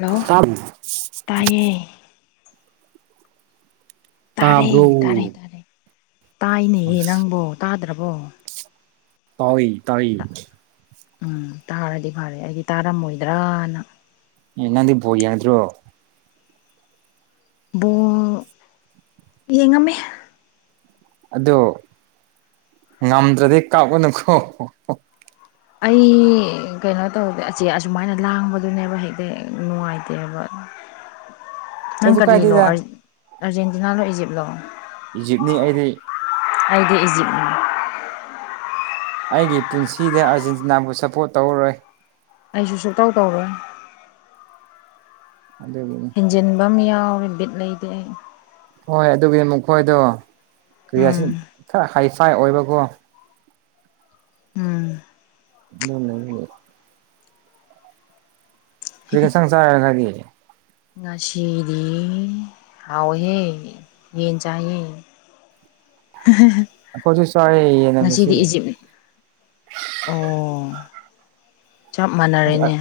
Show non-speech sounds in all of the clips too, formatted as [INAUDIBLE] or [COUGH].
Hello ꯇꯥꯕ꯭ꯔꯣ ꯇꯥꯏꯌꯦ ꯇꯥꯔꯦ ꯇꯥꯕ꯭ꯔꯣ ꯇꯥꯔꯦ ꯇꯥꯏꯅꯦꯍꯦ ꯑꯁ ꯅꯪꯕꯣ ꯇꯥꯗ꯭ꯔꯕꯣ ꯍꯋ ꯇꯥꯏꯌꯦ ꯎꯝ ꯇꯥꯔꯗꯤ ꯐꯔꯦ ꯑꯩꯗꯤ ꯇꯥꯔꯝꯃꯣꯏꯗ꯭ꯔꯅ ꯅꯪꯗꯤ ꯕꯣꯜ ꯌꯦꯡꯗ꯭ꯔꯣ ꯕꯣꯜ ꯌꯦꯡꯉꯝꯃꯦ ꯑꯗꯣ ꯉꯝꯗ꯭ꯔꯗꯤ ꯀꯥꯞꯒꯅꯨꯀꯣ ꯑꯩ ꯀꯩꯅꯣ ꯇꯧꯗꯦ ꯑꯆꯤ ꯑꯁꯨꯃꯥꯏꯅ ꯂꯥꯡꯕꯗꯨꯅꯦꯕ ꯍꯦꯛꯇ ꯅꯨꯡꯉꯥꯏꯇꯦꯕ ꯅꯪ ꯀꯩꯁꯨ ꯀꯔꯤꯅꯣ ꯀꯥꯏꯗꯦꯗ ꯑꯥꯔꯖꯦꯟꯇꯤꯅꯥꯂꯣ ꯏꯖꯤꯞꯂꯣ ꯏꯖꯤꯞꯅꯤ ꯑꯩꯗꯤ ꯑꯩꯒꯤ ꯏꯖꯤꯞꯅꯦ ꯑꯩꯒꯤ ꯄꯨꯟꯁꯤꯗ ꯑꯥꯔꯖꯦꯟꯇꯤꯅꯥꯕꯨ ꯁꯞꯄꯣꯔꯠ ꯇꯧꯔꯔꯣꯏ ꯑꯩꯁꯨ ꯁꯨꯛꯇꯧ ꯇꯧꯔꯣꯏ ꯑꯗꯨꯅꯤ ꯍꯟꯖꯤꯟꯕ ꯑꯃ ꯌꯥꯎꯔꯦ ꯕꯤꯠ ꯂꯩꯗꯦ ꯍꯣꯏ ꯑꯗꯨꯒꯤ ꯃꯈꯨꯛ ꯈꯣꯏꯗꯣ ꯀꯔꯤꯍꯥꯏꯁꯤ ꯎꯝ ꯈꯔ ꯍꯥꯏꯐꯥꯏ ꯑꯣꯏꯕꯀꯣ ꯎꯝ [INAUDIBLE] [UNINTELLIGIBLE] ꯉꯁꯤꯗꯤ ꯍꯥꯎꯋꯤꯍꯦ ꯌꯦꯟ‌‌ ꯖꯥꯍꯦ ꯍ ꯑꯩꯈꯣꯏꯁꯨ ꯆꯥꯔꯦ ꯌꯦꯟꯅ ꯉꯁꯤꯗꯤ ꯏꯖꯤꯞ ꯑꯣ ꯆꯞ ꯃꯥꯟꯅꯔꯦꯅꯦ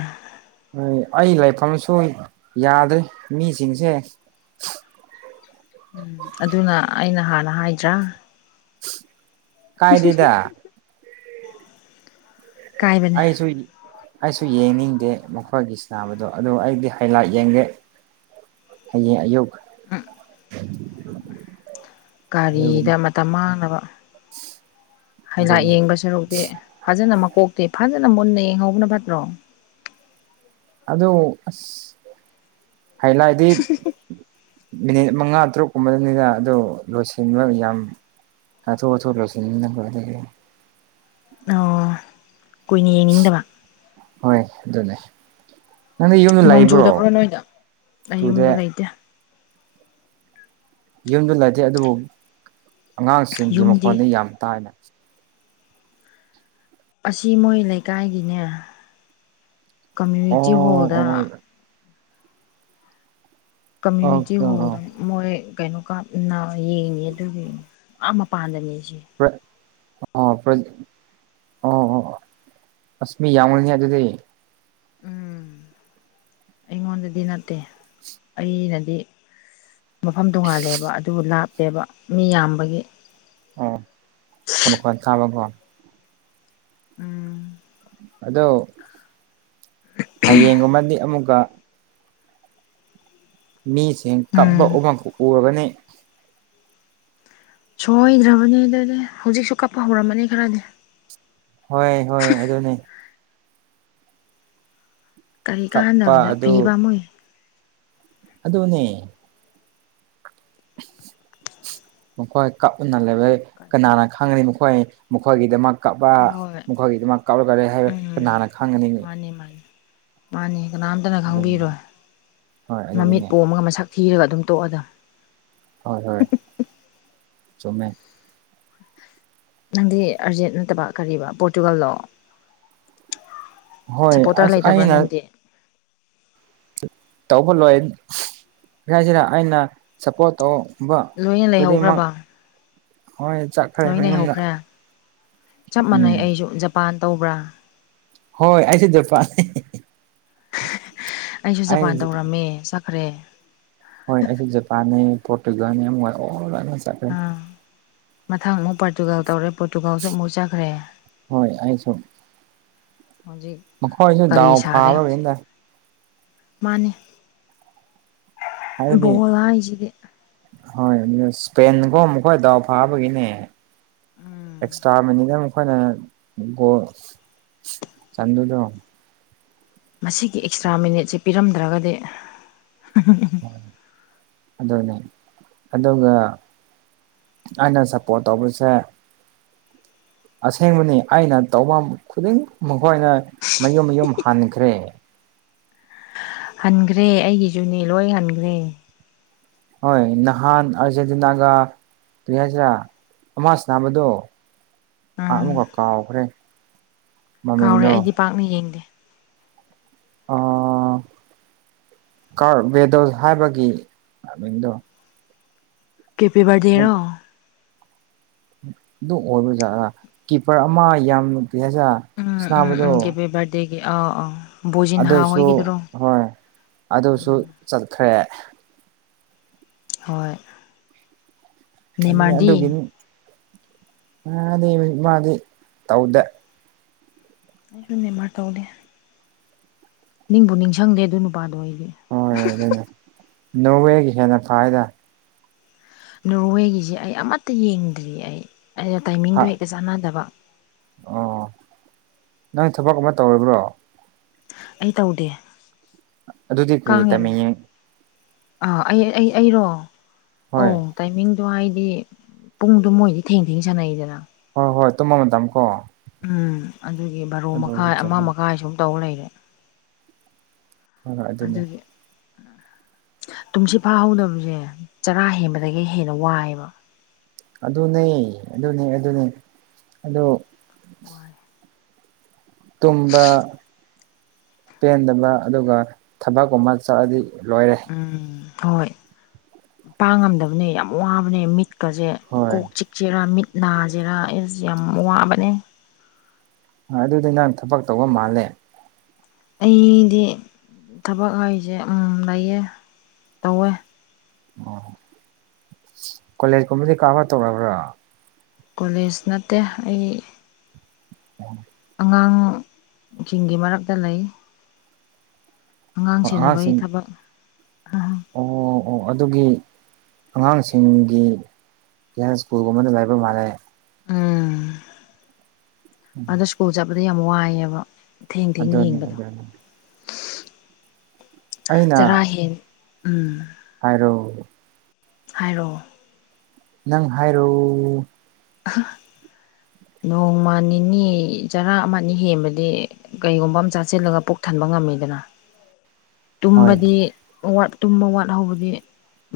ꯍꯣꯏ ꯑꯩ ꯂꯩꯐꯝꯁꯨ ꯌꯥꯗ꯭ꯔꯦ ꯃꯤꯁꯤꯡꯁꯦ ꯎꯝ ꯑꯗꯨꯅ ꯑꯩꯅ ꯍꯥꯟꯅ ꯍꯥꯏꯗ꯭ꯔꯥ ꯀꯥꯏꯗꯗ ꯀꯥꯏꯕꯅꯦ ꯑꯩꯁꯨ ꯑꯩꯁꯨ ꯌꯦꯡꯅꯤꯡꯗꯦ ꯃꯈꯣꯏꯒꯤ ꯁꯅꯕꯗꯣ ꯑꯗꯨ ꯑꯩꯗꯤ ꯍꯥꯏ ꯂꯥꯏꯠ ꯌꯦꯡꯒꯦ ꯍꯌꯦ ꯑꯌꯨꯛ ꯑꯗꯨꯒꯤꯅꯤ ꯀꯥꯔꯤꯗ ꯃꯇꯝ ꯃꯥꯡꯅꯕ ꯍꯥꯏꯂꯥꯏꯏꯠ ꯑꯗꯨꯅꯤ ꯌꯦꯡꯗꯧ ꯁꯔꯨꯛꯇꯦ ꯐꯖꯅ ꯃꯀꯣꯛꯇꯦ ꯐꯖꯅ ꯃꯨꯟꯅ ꯌꯦꯡꯍꯧꯕꯅ ꯐꯠꯇ꯭ꯔꯣ ꯑꯗꯨ ꯑꯁ ꯍꯥꯏꯂꯥꯏꯗꯤ ꯃꯤꯅꯤꯠ ꯃꯉꯥ ꯇꯔꯨꯛꯀꯨꯝꯕꯗꯅꯤꯅ ꯑꯗꯨ ꯂꯣꯏꯁꯤꯟꯕ ꯌꯥꯝ ꯍꯊꯣ ꯍꯊꯣ ꯂꯣꯁꯤꯅ ꯅꯪꯕ [UNINTELLIGIBLE] ꯑꯣ ꯀꯨꯏꯅ ꯌꯦꯡꯅꯤꯡꯗꯕ ꯍꯣꯏꯗꯨꯅꯦ ꯅꯪꯗꯤ ꯌꯨꯝꯗ ꯅꯣꯡ ꯂꯩꯕ꯭ꯔꯣ ꯆꯨꯗꯕ꯭ꯔꯣ ꯅꯣꯏꯗ ꯑꯩ ꯆꯨꯗꯦ ꯌꯨꯝꯗ ꯂꯩꯇꯦ ꯌꯨꯝꯗ ꯂꯩꯇꯦ ꯑꯗꯨꯕꯨ ꯑꯉꯥꯡꯁꯤꯡꯒꯤ ꯌꯨꯝꯗꯤ ꯃꯈꯣꯟꯗ ꯌꯥꯝ ꯇꯥꯏꯅ ꯑꯁꯤ ꯃꯣꯏ ꯂꯩꯀꯥꯏꯒꯤꯅꯦ ꯀꯃ꯭ꯌꯨꯅꯤꯇꯤ ꯍꯣꯜꯗ ꯑꯣ ꯑꯣ ꯀꯃ꯭ꯨꯅꯤꯇꯤ ꯍꯣꯜ ꯃꯣꯏ ꯀꯩꯅꯣ ꯀꯅ ꯌꯦꯡꯉꯦ ꯑꯗꯨꯒꯤ ꯑꯥ ꯃꯄꯥꯟꯗꯅꯦꯁꯦ ꯑꯥ꯭ꯔ ꯑꯣ ꯑꯣ ꯑꯣ ꯑꯁ ꯃꯤ ꯌꯥꯝꯎꯅꯤ ꯑꯗꯨꯗꯤ ꯎꯝ [INAUDIBLE] ꯑꯩꯉꯣꯟꯗꯗꯤ ꯅꯠꯇꯦ ꯑꯩꯅꯗꯤ ꯃꯐꯝ ꯇꯣꯡꯉꯥꯜꯂꯦꯕ ꯑꯗꯨꯕꯨ ꯂꯥꯞꯄꯦꯕ ꯃꯤ ꯌꯥꯝꯕꯒꯤ ꯑꯣ ꯍꯈꯣꯟ ꯆꯥꯝꯃꯒ ꯎꯝ ꯑꯗꯣ ꯍꯌꯦꯡꯒꯨꯝꯕꯗꯤ ꯑꯃꯨꯛꯀ ꯃꯤꯁꯤꯡ ꯀꯞꯄ ꯎꯝ ꯑꯃꯃꯈꯛ ꯎꯔꯒꯅꯤ ꯁꯣꯏꯗ꯭ꯔꯕꯅꯦ ꯑꯗꯨꯗꯤ ꯍꯧꯖꯤꯛꯁꯨ ꯀꯞꯄ ꯍꯧꯔꯝꯃꯅꯤ ꯈꯔꯗꯤ ꯍꯣꯏ ꯍꯣꯏ ꯑꯗꯨꯅꯦ ꯀꯔꯤ ꯀꯥꯟꯗꯗ ꯀꯞꯄ ꯑꯗꯨ ꯄꯤꯕ ꯑꯃꯨꯏ ꯑꯗꯨꯅꯦ ꯃꯈꯣꯏ ꯀꯞꯅ ꯂꯩꯕꯩ ꯀꯔꯤ ꯀꯅꯥꯅ ꯈꯪ ꯈꯪꯒꯅꯤ ꯃꯈꯣꯏ ꯃꯈꯣꯏꯒꯤꯗꯃꯛ ꯀꯞꯄ ꯍꯣꯏ ꯃꯈꯣꯏꯒꯤꯗꯃꯛ ꯀꯞꯂꯒꯔꯦ ꯍꯥꯏꯕ ꯎꯝ ꯅ ꯍꯥꯟꯅ ꯈꯪꯒꯅꯤ ꯃꯥꯅꯤ ꯃꯥꯅꯤ ꯃꯥꯅꯤ ꯀꯅꯥꯝꯇꯅ ꯑꯗꯨꯅꯦ ꯈꯪꯕꯤꯔꯣꯏ ꯍꯣꯏ ꯃꯃꯤꯠ ꯑꯗꯨꯒꯤꯅꯦ ꯄꯣꯝꯃꯒ ꯃꯁꯛ ꯊꯤꯔꯒ ꯑꯗꯨꯝ ꯇꯣꯛꯑꯗ ꯍꯣꯏ ꯍꯣꯏ ꯆꯨꯝꯃꯦ ꯅꯪꯗꯤ ꯑꯥꯔꯖꯦꯟ ꯅꯠꯇꯕ ꯀꯔꯤꯕ ꯄꯣꯔꯇꯨꯒꯥꯜꯗꯣ ꯍꯣꯏ ꯁꯞꯄꯣꯔꯇꯔ ꯑꯁ ꯂꯩꯇꯕ꯭ꯔꯥ ꯑꯩꯅ ꯅꯪꯗꯤ ꯇꯧꯕ ꯂꯣꯏ ꯁꯥꯏꯁꯤꯗ ꯑꯩꯅ ꯁꯞꯄꯣꯔꯠ ꯇꯧ ꯂꯣꯏꯅ ꯈꯨꯗꯤꯡꯃꯛ ꯍꯣꯏ ꯆꯥꯛ ꯅꯣꯏ ꯂꯩꯍꯧꯈ꯭ꯔꯦ ꯆꯞ ꯃꯥꯟꯅꯩ ꯎꯝ ꯑꯩꯁꯨ ꯖꯄꯥꯟ ꯇꯧꯕ꯭ꯔꯥ ꯍꯣꯏ ꯑꯩꯁꯨ ꯆꯄ ꯑꯩꯁꯨ ꯖꯄꯥꯟ ꯇꯧꯔꯝꯃꯦ ꯆꯠꯈ꯭ꯔꯦ ꯍꯣꯏ ꯑꯩꯁꯦ ꯖꯄꯥꯟꯅꯤ ꯄꯣꯔꯇꯨꯒꯜꯅꯤ ꯑꯣꯏ ꯑꯣ ꯇ꯭ꯈꯔꯦ ꯑꯥ ꯃꯊꯪ ꯑꯃꯨꯛ ꯄꯣꯔꯇꯨꯒꯥꯜ ꯇꯧꯔꯦ ꯄꯣꯔꯇꯨꯒꯥꯜꯁꯨ ꯑꯃꯨꯛ ꯆꯠꯈ꯭ꯔꯦ ꯍꯣꯏ ꯑꯩꯁꯨ ꯍꯧꯖꯤꯛ ꯃꯈꯣꯏꯁꯨ ꯗꯥꯎ ꯐꯥꯕ ꯀꯔꯤꯝꯗ ꯃꯥꯅꯦ ꯍꯥꯏꯕꯗꯤ ꯕꯣꯜꯂꯁꯤꯗꯤ ꯍꯣꯏ ꯑꯗꯨ ꯏꯁꯄꯦꯟꯒꯨꯝ ꯃꯈ ꯈꯣꯏ ꯗꯥꯎ ꯐꯥꯕꯒꯤꯅꯦ ꯑꯦꯛꯁꯇ꯭ꯔꯥ ꯃꯅꯤꯗ ꯃꯈꯣꯏꯅ ꯒꯣ ꯆꯥꯟꯗꯨꯗꯣ ꯃꯁꯤꯒꯤ ꯑꯦꯛꯁꯇ꯭ꯔꯥ ꯃꯤꯅꯤꯠꯁꯦ ꯄꯤꯔꯝꯗ꯭ꯔꯒꯗꯤ ꯑꯗꯨꯅꯦ ꯑꯗꯨꯒ ꯑꯩꯅ ꯁꯞꯄꯣꯔꯠ ꯇꯧꯕꯁꯦ ꯑꯁꯦꯡꯕꯅꯤ ꯑꯩꯅ ꯇꯐꯝ ꯈꯨꯗꯤꯡ ꯃꯈꯣꯏꯅ ꯃꯌꯨꯝ ꯃꯌꯨꯝ ꯍꯟꯈ꯭ꯔꯦ ꯍꯟꯈ꯭ꯔꯦ ꯑꯩꯒꯤꯁꯨꯅꯦ ꯂꯣꯏ ꯍꯟꯈ꯭ꯔꯦ ꯍꯣꯏ ꯅꯍꯥꯟ ꯑꯖꯗꯤꯅꯥꯒꯥ ꯀꯔꯤ ꯍꯥꯏꯁꯤꯔꯥ ꯑꯃꯁꯤꯅꯥꯕꯗꯣ ꯑ ꯎꯝ ꯑꯃꯨꯀ ꯀꯥꯎꯈ꯭ꯔꯦ ꯀꯥꯎꯔꯦ ꯃꯃꯤꯡꯗꯣ ꯑꯩꯗꯤ ꯄꯥꯛꯅ ꯌꯦꯡꯗꯦ ꯑꯣ ꯀꯥꯔ ꯕꯦꯗꯣꯁ ꯍꯥꯏꯕꯒꯤ ꯃꯃꯤꯡꯗꯣ ꯀꯦ ꯄꯦꯕꯥꯔꯗꯤꯔꯣ ꯑꯗꯨ ꯑꯣꯏꯔꯨꯖꯥꯠꯥ ꯀꯤꯞꯄꯔ ꯑꯃ ꯌꯥꯝꯅ ꯄꯤꯖ ꯎꯝ ꯎꯝ ꯎꯝꯒꯦꯕꯤ ꯔꯗꯦꯒꯤ ꯑ ꯑ ꯑꯗꯨꯁꯨ ꯍꯣꯏ ꯑꯗꯨꯁꯨ ꯆꯠꯈ꯭ꯔꯦ ꯍꯣꯏ ꯑꯗꯨꯅꯤ ꯅꯦꯃꯥꯔꯗꯤ ꯑꯗꯨꯒꯤꯅꯤ ꯃꯥꯗꯤ ꯃꯥꯗꯤ ꯇꯧꯗꯦ ꯑꯩꯗꯨꯅꯦ ꯃꯥ ꯇꯧꯗꯦ ꯅꯤꯡꯕꯨ ꯅꯤꯡꯖꯡꯗꯦ ꯑꯗꯨ ꯅꯨꯄꯥꯗꯣ ꯑꯩꯗꯤ ꯍꯣꯏ ꯑꯗꯨꯅꯦ ꯅꯣꯋꯦꯒꯤꯖꯤ ꯀꯥꯏꯗ ꯅꯣꯔꯋꯦꯒꯤꯁꯤ ꯑꯩ ꯑꯃꯠꯇ ꯌꯦꯡꯗ꯭ꯔꯤꯌꯦ ꯑꯩ ꯑꯩꯅ ꯇꯥꯏꯃꯤꯡꯗꯣ ꯍꯦꯛꯇ ꯆꯥꯟꯅꯗꯕ ꯑꯣ ꯅꯪ ꯊꯕꯛ ꯑꯃ ꯇꯧꯔꯤꯕ꯭ꯔꯣ ꯑꯩ ꯇꯧꯗꯦ ꯑꯗꯨꯗꯤ ꯀꯥꯡ ꯀ꯭ꯔꯤ ꯌꯥꯝ ꯇꯝꯅꯤꯡꯉꯤ ꯑꯥ ꯑꯩ ꯑꯩ ꯑꯩꯔꯣ ꯑꯣ ꯍꯣꯏ ꯇꯥꯏꯃꯤꯡꯗꯣ ꯍꯥꯏꯗꯤ ꯄꯨꯡꯗꯨꯣ ꯃꯣꯏꯗꯤ ꯊꯦꯡ ꯊꯦꯡ ꯁꯥꯟꯅꯩꯗꯅ ꯍꯣꯏ ꯍꯣꯏ ꯇꯨꯝꯕ ꯃꯇꯝ ꯀꯣ꯫ ꯎꯝ ꯑꯗꯨꯒꯤ ꯕꯥꯔꯣ ꯑꯗꯨ ꯑꯣꯏꯔꯁꯨ ꯃꯈꯥꯏ ꯑꯃ ꯆꯨꯝꯃꯦ ꯃꯈꯥꯏ ꯁꯨꯝ ꯇꯧꯔ ꯂꯩꯔꯦ꯫ ꯍꯣꯏ ꯍꯣꯏ ꯑꯗꯨꯅꯦ ꯑꯗꯨꯒꯤ ꯇꯨꯝꯁꯤꯠ ꯐꯥꯍꯧꯗꯕꯁꯦ ꯆꯔꯥ ꯍꯦꯟꯕꯗꯒꯤ ꯍꯦꯟꯅ ꯋꯥꯏꯑꯦꯕ꯫ ꯑꯗꯨꯅꯦ ꯑꯗꯨꯅꯦ ꯑꯗꯨꯅꯦ ꯑꯗꯣ ꯋꯥꯏ ꯇꯨꯝꯕ ꯄꯦꯟꯗꯕ ꯑꯗꯨꯒ ꯊꯕꯛ ꯑꯃꯛ ꯆꯠꯂꯗꯤ ꯂꯣꯏꯔꯦ꯫ ꯎꯝ ꯍꯣꯏ ꯄꯥꯡꯉꯝꯗꯕꯅꯦ ꯌꯥꯝ ꯋꯥꯕꯅꯦ ꯃꯤꯠ ꯀꯁꯦ ꯍꯣꯏ ꯀꯣꯛ ꯆꯤꯛꯁꯦꯔꯥ ꯃꯤꯠ ꯅꯥꯁꯦꯔꯥ ꯑꯦꯁ ꯌꯥꯝ ꯋꯥꯕꯅꯦ꯫ ꯑꯗꯨꯗꯤ ꯅꯪ ꯊꯕꯛ ꯇꯧꯕ ꯃꯥꯜꯂꯦ꯫ ꯑꯩꯗꯤ ꯊꯕꯛ ꯍꯥꯏꯖꯦ ꯂꯩꯌꯦ ꯇꯧꯋꯦ꯫ ꯑꯣ ꯀꯣꯂꯦꯖꯀꯨꯝꯕꯗꯤ ꯀꯔꯕꯥ ꯇꯧꯔꯕ꯭ꯔꯥ ꯀꯣꯂꯦꯖ ꯅꯠꯇꯦ ꯑꯩ [INAUDIBLE] ꯑꯉꯥꯡꯁꯤꯡꯒꯤ ꯃꯔꯛꯇ ꯂꯩ꯫ ꯑꯉꯥꯡ ꯁꯦꯟꯅꯕꯒꯤ ꯑꯉꯥꯡꯁꯤꯡ ꯊꯕꯛ꯫ ꯑꯣ ꯑꯣ ꯑꯗꯨꯒꯤ ꯑꯉꯥꯡꯁꯤꯡꯒꯤ ꯍꯤꯌꯔ ꯁ꯭ꯀꯨꯜꯒꯒꯨꯝꯕꯗꯥ ꯂꯩꯕꯥ ꯃꯥꯥꯜꯂꯦ꯫ ꯎꯝ ꯑꯗ ꯁ꯭ꯀꯨꯜ ꯆꯠꯄꯗ ꯌꯥꯝ ꯋꯥꯏꯌꯦꯕ꯫ ꯑꯗꯨꯅꯤ ꯑꯗꯨꯅꯤ꯫ ꯑꯩꯅ ꯆꯔꯥ ꯍꯦꯟ ꯎꯝ ꯍꯥꯏꯔꯣ꯫ ꯍꯥꯏꯔꯣ꯫ ꯅꯪ ꯍꯥꯏꯔꯣ꯫ [UNINTELLIGIBLE] ꯅꯣꯡꯃ ꯅꯤꯅꯤ ꯆꯔꯥ ꯑꯃ ꯑꯅꯤ ꯍꯦꯟꯕꯗꯤ ꯀꯩꯒꯨꯝꯕ ꯑꯃ ꯆꯥꯁꯤꯜꯂꯒ ꯄꯨꯛ ꯊꯟꯕ ꯉꯝꯃꯤꯗꯅ [INAUDIBLE] ꯇꯨꯝꯕꯗꯤ ꯋꯥꯠ ꯇꯨꯝꯕ ꯋꯥꯠꯍꯧꯕꯗꯤ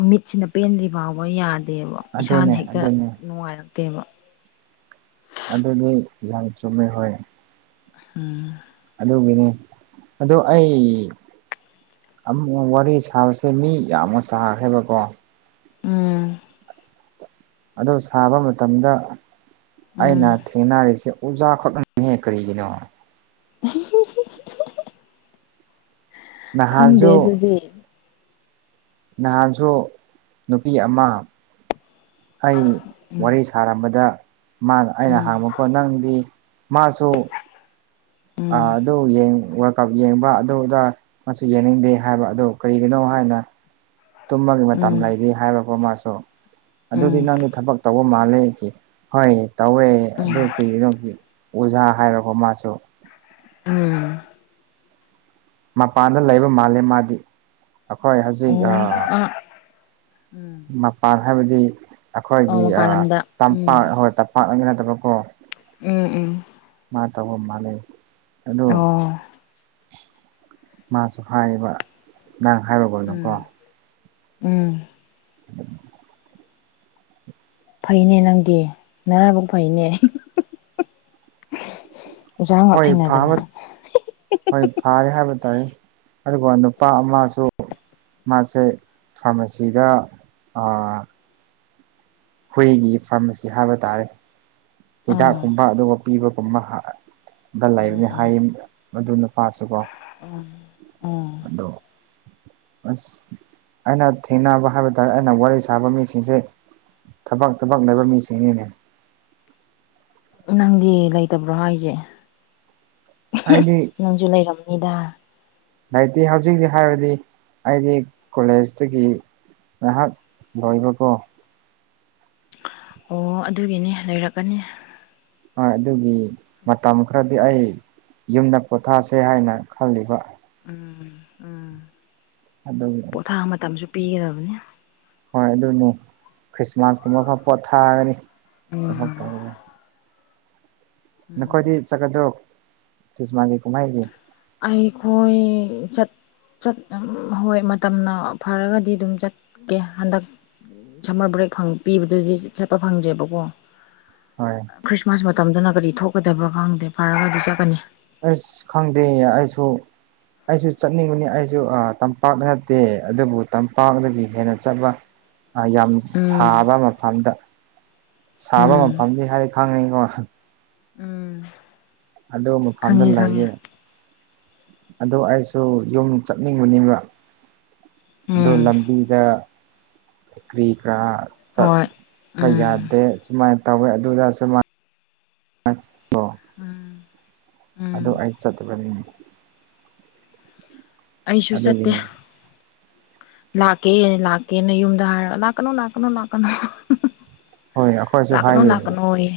ꯃꯤꯠꯁꯤꯅ ꯄꯦꯟꯗ꯭ꯔꯤꯕꯥꯎꯕ ꯌꯥꯗꯦꯕ꯫ ꯏꯁꯥꯅ ꯑꯗꯨꯅꯦ ꯍꯦꯛꯇ ꯑꯗꯨꯅꯦ ꯅꯨꯡꯉꯥꯏꯔꯛꯇꯦꯕ꯫ ꯑꯗꯨꯗꯤ ꯌꯥꯝ ꯆꯨꯝꯃꯦ ꯍꯣꯏ꯫ ꯎꯝ꯫ ꯑꯗꯨꯒꯤꯅꯤ ꯑꯗꯣ ꯑꯩ ꯑꯃꯨꯛ ꯋꯥꯔꯤ ꯁꯥꯕꯁꯦ ꯃꯤ ꯌꯥꯝꯅ ꯁꯥꯥꯈ꯭ꯔꯦꯕꯀꯣ ꯎꯝ꯫ ꯑꯗꯨ ꯁꯥꯕ ꯃꯇꯝꯗ ꯑꯩꯅ ꯎꯝ ꯊꯦꯡꯅꯔꯤꯁꯤ꯫ ꯑꯣꯖꯥꯈꯛꯅꯅꯤꯍ ꯀꯔꯤꯒꯤꯅꯣ ꯈꯪꯗꯦ ꯅꯍꯥꯟꯁꯨ ꯑꯗꯨꯗꯤ ꯅꯍꯥꯟꯁꯨ ꯅꯨꯄꯤ ꯑꯃ ꯑꯩ ꯎꯝ ꯋꯥꯔꯤ ꯁ ꯊꯔꯝꯕꯗ ꯃꯥꯅ ꯑꯩꯅ ꯎꯝ ꯍꯥꯡꯕꯀꯣ ꯅꯪꯗꯤ ꯃꯥꯁꯨ ꯑ ꯎꯝ ꯑꯗꯨ ꯌꯦꯡ ꯀꯩꯒꯨꯝ ꯑꯗꯨꯗ ꯃꯁꯨ ꯌꯦꯡꯅꯤꯡꯗꯦ ꯍꯥꯏꯕ ꯑꯗꯨ ꯀꯔꯤꯒꯤꯅꯣ ꯍꯥꯏꯅ ꯇꯨꯝꯃꯒꯤ ꯎꯝ ꯃꯇꯝ ꯂꯩꯔꯤ ꯍꯥꯏꯔꯛꯄ ꯑꯃꯁꯁꯨ ꯑꯗꯨꯗꯤ ꯎꯝ ꯅꯪꯗꯤ ꯊꯕꯛ ꯇꯧꯕ ꯃꯥꯜꯂꯦ ꯍꯣꯏ ꯇꯧꯋꯦ ꯎꯝ ꯑꯗꯨ ꯀꯩꯅꯣꯒꯤ ꯑꯣꯖꯥ ꯍꯥꯏꯔꯕ ꯃꯥꯁꯨ ꯎꯝ ꯃꯄꯥꯟꯗ ꯂꯩꯕ ꯃꯥꯜꯜꯂꯤꯦ ꯃꯥꯗꯤ ꯑꯩꯈꯣꯏ ꯍꯧꯖꯤꯛ ꯑꯣ ꯑꯥ ꯎꯝ ꯃꯄꯥꯟ ꯍꯥꯏꯕꯗꯤ ꯑꯣ ꯑꯩꯈꯣꯏꯒꯤ ꯃꯄꯥꯟ ꯂꯝꯗ ꯎꯝ ꯇꯝꯄꯥꯛ ꯍꯣꯏ ꯇꯝꯄꯥꯛꯅ ꯅꯠꯇꯕꯀꯣ ꯎꯝ ꯎꯝ ꯃꯥ ꯇꯕꯨ ꯃꯥꯅꯦ ꯑꯣ ꯃꯥꯁꯨ ꯍꯥꯏꯌꯦꯕ ꯅꯪ ꯍꯥꯏꯔꯨꯕꯅꯨꯀꯣ ꯎꯝ ꯎꯝ [UNINTELLIGIBLE] ꯐꯩꯅꯦ ꯅꯪꯗꯤ ꯅꯔꯥꯏꯕꯛ ꯐꯩꯅꯦ ꯑꯣꯖꯥ ꯉꯥꯛ ꯍꯣꯏ ꯊꯦꯡꯅꯗꯅ ꯐꯕ ꯍꯣꯏ ꯐꯔꯦ ꯍꯥꯏꯕ ꯇꯥꯏꯦ ꯑꯗꯨꯒ ꯅꯨꯄꯥ ꯑꯃꯁꯨ ꯃꯥꯁꯦ ꯐꯥꯔꯃꯥꯁꯤꯗ ꯍꯨꯏꯒꯤ ꯐꯥꯔꯃꯥꯁꯤ ꯍꯥꯏꯕ ꯇꯥꯔꯦ ꯍꯤꯗꯥꯛ ꯑꯥ ꯀꯨꯝꯕ ꯑꯗꯨꯒ ꯄꯤꯕꯒꯨꯝꯕ ꯗ ꯑꯣ ꯂꯩꯕꯅꯤ ꯍꯥꯏꯌꯦ ꯑꯗꯨ ꯅꯨꯄꯥꯁꯨꯀꯣ ꯎ ꯎꯝ ꯑꯗꯣ ꯑꯁ ꯑꯩꯅ ꯊꯦꯡꯅꯕ ꯍꯥꯏꯕ ꯇꯥꯔꯦ ꯑꯩꯅ ꯋꯥꯔꯤ ꯁꯥꯕ ꯃꯤꯁꯤꯡꯁꯦ ꯊꯕꯛ ꯊꯕꯛ ꯂꯩꯕ ꯃꯤꯁꯤꯡꯅꯤꯅꯦ ꯅꯪꯗꯤ ꯂꯩꯇꯕ꯭ꯔꯣ ꯍꯥꯏꯁꯦ ꯑꯩꯗꯤ ꯅꯪꯁꯨ ꯂꯩꯔꯝꯅꯤꯗ ꯂꯥꯏꯔꯤꯛꯇꯤ ꯍꯧꯖꯤꯛꯇꯤ ꯍꯥꯏꯔꯗꯤ ꯑꯩꯗꯤ ꯀꯣꯂꯦꯖꯇꯒꯤ ꯉꯍꯥꯛ ꯂꯣꯏꯕ ꯀꯣ ꯑꯣ ꯑꯗꯨꯒꯤꯅꯦ ꯂꯩꯔꯛꯀꯅꯤ ꯍꯣꯏ ꯑꯗꯨꯒꯤ ꯃꯇꯝ ꯈꯔꯗꯤ ꯑꯩ ꯌꯨꯝꯗ ꯄꯣꯊꯥꯁꯦ ꯍꯥꯏꯅ ꯈꯜꯂꯤꯕ ꯎꯝ ꯎꯝ ꯑꯗꯨꯒꯤ ꯄꯣꯊꯥ ꯃꯇꯝꯁꯨ ꯄꯤꯒꯗꯕꯅꯤ ꯍꯣꯏ ꯑꯗꯨꯅꯦ ꯈ꯭ꯔꯤꯁꯃꯥꯁꯀꯨꯝꯕ ꯑꯃ ꯄꯣꯠ ꯊꯥꯔꯒꯅꯤ ꯊꯕꯛ ꯎꯝ ꯇꯧꯔꯒꯅꯤ ꯎꯝ ꯅꯈꯣꯏꯗꯤ ꯆꯠꯀꯗ꯭ꯔꯣ ꯈ꯭ꯔꯤꯁꯃꯥꯁꯒꯤ ꯀꯨꯝꯍꯩꯒꯤ ꯑꯩꯈꯣꯏ ꯆꯠ ꯍꯣꯏ ꯃꯇꯝꯅ ꯐꯔꯒꯗꯤ ꯑꯗꯨꯝ ꯆꯠꯀꯦ ꯍꯟꯗꯛ ꯁꯝꯃꯔ ꯕ꯭ꯔꯦꯛ ꯄꯤꯕꯗꯨꯗꯤ ꯆꯠꯄ ꯐꯪꯗ꯭ꯔꯦꯕꯀꯣ ꯍ ꯈ꯭ꯔꯤꯁꯃꯥꯁ ꯃꯇꯝꯗꯅ ꯀꯔꯤ ꯊꯣꯛꯀꯗꯕ꯭ꯔꯥ ꯈꯪꯗꯦ ꯐꯔꯒꯗꯤ ꯆꯠꯀꯅꯤ ꯑꯩꯁ ꯈꯪꯗꯦ ꯑꯩꯁꯨ ꯑꯩꯁꯨ ꯆꯠꯅꯤꯡꯕꯅꯤ ꯑꯩꯁꯨ ꯇꯝꯄꯥꯛꯇ ꯅꯠꯇꯦ ꯑꯗꯨꯕꯨ ꯇꯝꯄꯥꯛꯗꯒꯤ ꯍꯦꯟꯅ ꯆꯠꯄ [UNINTELLIGIBLE] ꯌꯥꯝ ꯎꯝ ꯁꯥꯕ ꯃꯐꯝꯗ ꯁꯥꯕ ꯎꯝ ꯃꯐꯝꯗꯤ ꯍꯥꯏ ꯈꯪꯉꯤꯀꯣ ꯎꯝ ꯑꯗꯨꯗ ꯑꯃꯛ ꯐꯥꯟꯗ ꯈꯪꯉꯦ ꯈꯪꯉꯦ ꯂꯩꯌꯦ ꯑꯗꯣ ꯑꯩꯁꯨ ꯌꯨꯝ ꯆꯠꯅꯤꯡꯕꯅꯦꯕ ꯑꯗꯣ ꯎꯝ ꯂꯝꯕꯤꯗ ꯀꯔꯤ ꯀꯔꯥ ꯍꯣꯏ ꯆꯠꯄ ꯎꯝ ꯌꯥꯗꯦ ꯁꯨꯃꯥꯏꯅ ꯇꯧꯋꯦ ꯑꯗꯨꯗ ꯁꯃꯥꯏ ꯎꯝ ꯑꯗꯨ ꯑꯩ ꯆꯠꯇꯕꯅꯤ ꯑꯩꯁꯨ ꯆꯠꯇꯦ ꯑꯗꯨꯒꯤꯅꯤ ꯂꯥꯛꯀꯦ ꯂꯥꯛꯀꯦꯅ ꯌꯨꯝꯗ ꯍꯥꯏꯔꯒ ꯂꯥꯛꯀꯅꯨ ꯂꯥꯛꯀꯅꯨ ꯂꯥꯛꯀꯅꯨ ꯍꯣꯏ ꯑꯩꯈꯣꯏꯁꯨ ꯂꯅꯥꯀꯅ ꯍꯥꯏꯌꯦ ꯂꯅꯥꯀꯅ ꯑꯣꯏ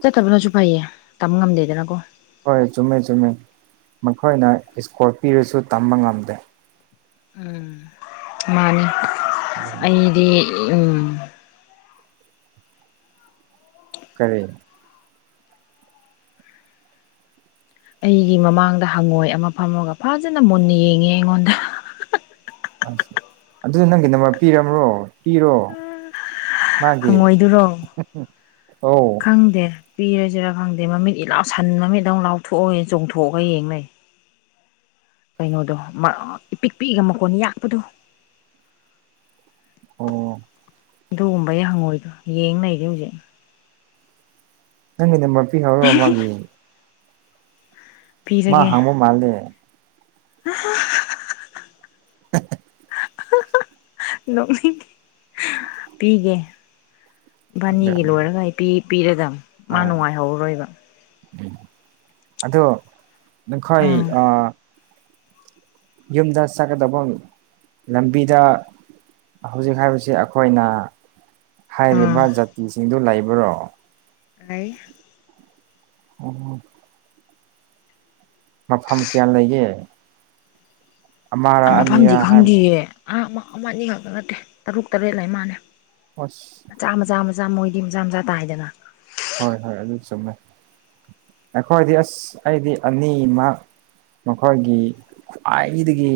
ꯆꯠꯇꯕꯅꯁꯨ ꯐꯩꯌꯦ ꯇꯝꯕ ꯉꯝꯗꯦꯗꯅꯀꯣ ꯍꯣꯏ ꯆꯨꯝꯃꯦ ꯆꯨꯝꯃꯦ ꯃꯈꯣꯏꯅ ꯏꯁꯀꯣꯔꯄꯤꯌꯣꯁꯨ ꯇꯝꯕ ꯉꯝꯗꯦ ꯎꯝ ꯃꯥꯅꯤ ꯑꯩꯗꯤ ꯎꯝ ꯀꯔꯤ ꯑꯩꯒꯤ ꯃꯃꯥꯡꯗ ꯍꯪꯉꯣꯏ ꯑꯃ ꯐꯝꯃꯒ ꯐꯖꯅ ꯃꯨꯟꯅ ꯌꯦꯡꯉꯦ ꯑꯩꯉꯣꯟꯗ ꯑ ꯑꯗꯨꯗ ꯅꯪꯒꯤ ꯅꯝꯕꯔ ꯄꯤꯔꯕ꯭ꯔꯣ ꯄꯤꯔꯣ ꯃꯥꯒꯤꯦ ꯍꯪꯉꯣꯏꯗꯨꯔꯣ ꯑꯧ ꯈꯪꯗꯦ ꯄꯤꯔꯁꯤꯔꯥ ꯈꯪꯗꯦ ꯃꯃꯤꯠ ꯏꯂꯥꯎ ꯁꯟ ꯃꯃꯤꯠ ꯇꯧꯅ ꯂꯥꯎꯊꯣꯛꯑꯒ ꯆꯣꯡꯊꯣꯛꯑꯒ ꯌꯦꯡ ꯂꯩ ꯀꯩꯅꯣꯗꯣ ꯏꯄꯤꯛ ꯄꯤꯛꯑꯒ ꯃꯀꯣꯟ ꯌꯥꯛꯄꯗꯣ ꯑꯣ ꯑꯗꯨꯒꯨꯝꯕꯒꯤ ꯍꯪꯉꯣꯏꯗꯣ ꯌꯦꯡ ꯂꯩꯔꯤ ꯍꯧꯖꯤꯛ ꯅꯪꯒꯤ ꯗꯃꯛ ꯄꯤꯈꯔꯕ‌ꯣ ꯃꯥꯒꯤ ꯃꯥ ꯄꯤꯔꯒꯦ ꯍꯪꯕ ꯃꯥꯜꯂꯦ [UNINTELLIGIBLE] [UNINTELLIGIBLE] ꯅꯣꯛꯅꯤꯡ ꯄꯤꯒꯦ ꯏꯕꯥꯟꯅꯤꯒꯤ ꯑꯗꯨꯅꯦꯕ ꯂꯣꯏꯔꯒ ꯑꯩ ꯄꯤ ꯄꯤꯔꯗꯕ ꯃꯥ ꯍꯣꯏ ꯅꯨꯡꯉꯥꯏꯍꯧꯔꯣꯏ ꯑꯗꯣ ꯅꯈꯣꯏ ꯎꯝ ꯑ ꯌꯨꯝꯗ ꯆꯠꯀꯗꯕ ꯂꯝꯕꯤꯗ ꯍꯧꯖꯤꯛ ꯍꯥꯏꯕꯁꯤ ꯑꯩꯈꯣꯏꯅ ꯎꯝ ꯍꯥꯏꯔꯤꯕ ꯖꯥꯇꯤꯁꯤꯡꯗꯨ ꯂꯩꯕ꯭ꯔꯣ ꯂꯩ ꯑꯣ ꯃꯐꯝ ꯀꯌꯥ ꯂꯩꯒꯦ ꯑꯃꯔꯥ ꯃꯐꯝꯗꯤ ꯑꯅꯤꯔꯥ ꯍꯥꯏꯕ ꯈꯪꯗꯤꯌꯦ ꯑ ꯑꯃ ꯑꯃ ꯑꯅꯤ ꯈꯛꯇ ꯅꯠꯇꯦ ꯇꯔꯨꯛ ꯇꯔꯦꯠ ꯂꯩ ꯃꯥꯜꯂ‌ꯦ ꯑꯁ ꯃꯆꯥ ꯃꯆꯥ ꯃꯆꯥ ꯃꯣꯏꯗꯤ ꯃꯆꯥ ꯃꯆꯥ ꯇꯥꯏꯗꯅ ꯍꯣꯏ ꯍꯣꯏ ꯑꯗꯨ ꯆꯨꯝꯃꯦ ꯑꯩꯈꯣꯏꯗꯤ ꯑꯁ ꯑꯩꯗꯤ ꯑꯅꯤꯃ ꯃꯈꯣꯏꯒꯤ ꯈ꯭ꯋꯥꯏꯗꯒꯤ